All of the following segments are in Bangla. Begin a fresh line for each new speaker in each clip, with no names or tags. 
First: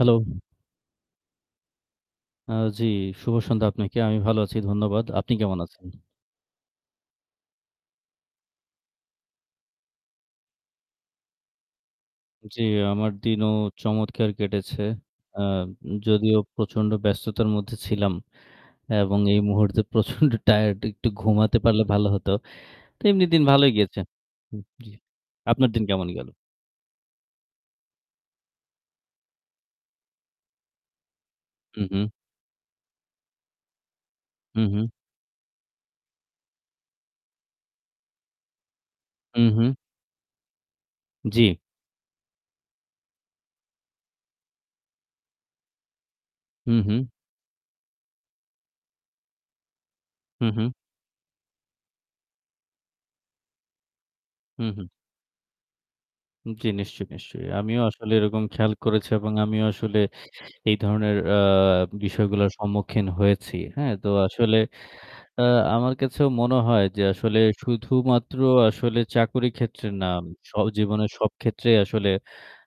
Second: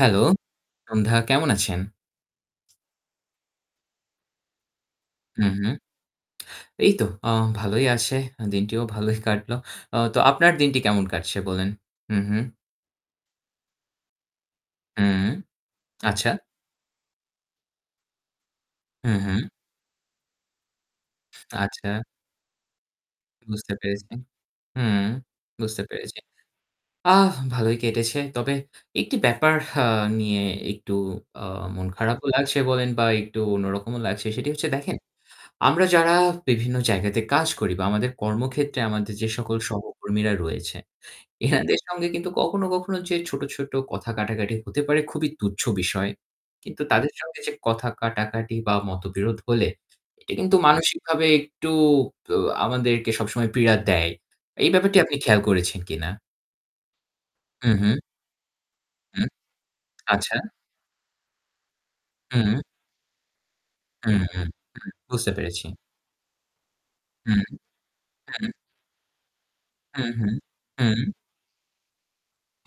Hello, সন্ধ্যা কেমন আছেন?
আ জি। শুভ সন্ধ্যা আপনাকে। আমি ভালো আছি। ধন্যবাদ। আপনি
হু,
কেমন
হু।
আছেন?।
এই তো আ ভালোই আছে। দিনটিও ভালোই কাটলো। তো আপনার দিনটি কেমন কাটছে বললেন। হু, হু।
জি। আমার দিনও চমৎকার কেটেছে।
হু।
আ উম
আচ্ছা।
যদিও প্রচণ্ড ব্যস্ততার মধ্যে ছিলাম।
হু,
এবং এই
হু।
মুহূর্তে প্রচন্ড টায়ারড একটু ঘুমাতে পারলে
আচ্ছা।
ভালো হতো। তো এমনি দিন ভালোই
বুঝতে
গিয়েছে।
পেরেছি।
হুম, জি,
হুম
আপনার
বুঝতে
দিন কেমন
পেরেছি।
গেল?
আ ভালোই কেটেছে। তবে একটি ব্যাপার আ নিয়ে একটু আ মন
উহু।
খারাপও লাগছে বলেন বা একটু অন্যরকমও লাগছে। সেটি হচ্ছে
উহু।
দেখেন আমরা যারা বিভিন্ন জায়গাতে কাজ করি বা আমাদের কর্মক্ষেত্রে আমাদের যে সকল
উহু।
সহকর্মীরা রয়েছে।
জি।
এনাদের সঙ্গে কিন্তু কখনো, কখনো যে ছোট, ছোট কথা কাটাকাটি হতে পারে খুবই তুচ্ছ বিষয়।
হু,
কিন্তু
হু।
তাদের সঙ্গে যে কথা কাটাকাটি বা মতবিরোধ হলে এটা
হু,
কিন্তু
হু।
মানসিকভাবে একটু ব আমাদেরকে সবসময় পীড়া দেয়।
হু,
এই
হু।
ব্যাপারটি আপনি খেয়াল করেছেন কিনা?
জি নিশ্চয়ই, নিশ্চয়ই।
হু,
আমিও
হু।
আসলে এরকম খেয়াল করেছি
হু।
এবং আমিও আসলে
আচ্ছা।
এই ধরনের আ বিষয়গুলোর
হুম।
সম্মুখীন হয়েছি। হ্যাঁ তো
হু, হু, হু।
আসলে
বুঝতে
আ
পেরেছি।
আমার কাছেও মনে হয় যে আসলে
হুম,
শুধুমাত্র
হুম।
আসলে চাকরির ক্ষেত্রে
হু,
নাম
হু,
স জীবনের
হু।
সব ক্ষেত্রেই আসলে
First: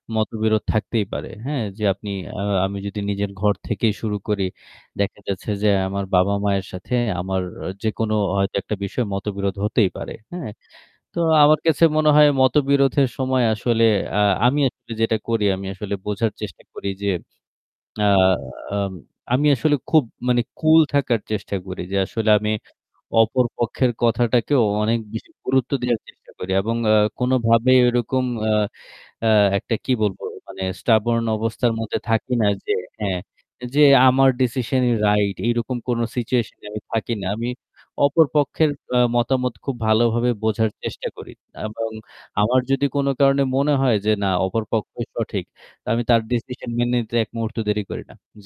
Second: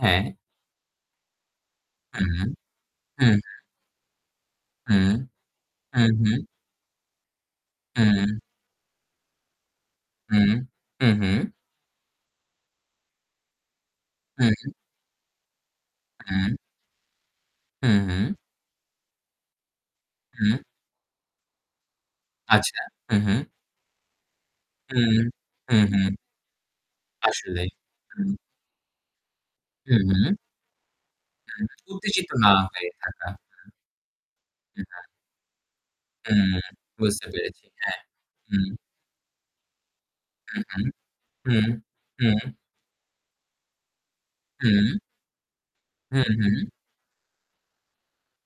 হ্যাঁ।
মতবিরোধ থাকতেই পারে। হ্যাঁ, যে আপনি
হুম,
আ
হু,
আমি যদি
হু।
নিজের ঘর থেকেই শুরু করি
হুম,
দেখা যাচ্ছে যে
হু,
আমার
হু।
বাবা-মায়ের সাথে আমার যেকোনো
হু।
হয়তো একটা বিষয়ে মতবিরোধ হতেই পারে।
হু,
হ্যাঁ,
হু,
তো
হু।
আমার কাছে মনে হয় মতবিরোধের সময় আসলে আ আমি
হু।
আসলে যেটা করি আমি আসলে বোঝার
হুম।
চেষ্টা করি যে
হু,
আ
হু।
আম আমি আসলে খুব মানে
হুম।
কুল থাকার চেষ্টা করি। যে আসলে আমি
আচ্ছা। হু, হু।
অপর পক্ষের কথাটাকেও
হু,
অনেক বেশি গুরুত্ব
হু,
দেওয়ার
হু।
চেষ্টা করি এবং আ
আসলে।
কোনভাবেই ঐরকম
হু।
আ আ একটা কি
হু,
বলবো
হু।
মানে stubborn
হু,
অবস্থার
হু।
মধ্যে
উত্তেজিত
থাকি না
না
যে
হয়ে
হ্যাঁ,
থাকা। হু।
যে আমার decision-ই
[unintelligible]
right এরকম কোন
হুম
situation এ আমি থাকি
বুঝতে
না। আমি
পেরেছি। হ্যাঁ,
অপর
হুম।
পক্ষের অ মতামত খুব ভালো ভাবে
হু,
বোঝার
হু,
চেষ্টা করি।
হু,
এবং
হু।
আমার যদি কোন কারণে মনে হয় যে না অপর
হুম।
পক্ষই সঠিক আমি তার
হুম, হুম।
decision মেনে নিতে এক মুহূর্ত দেরি করি না। জি।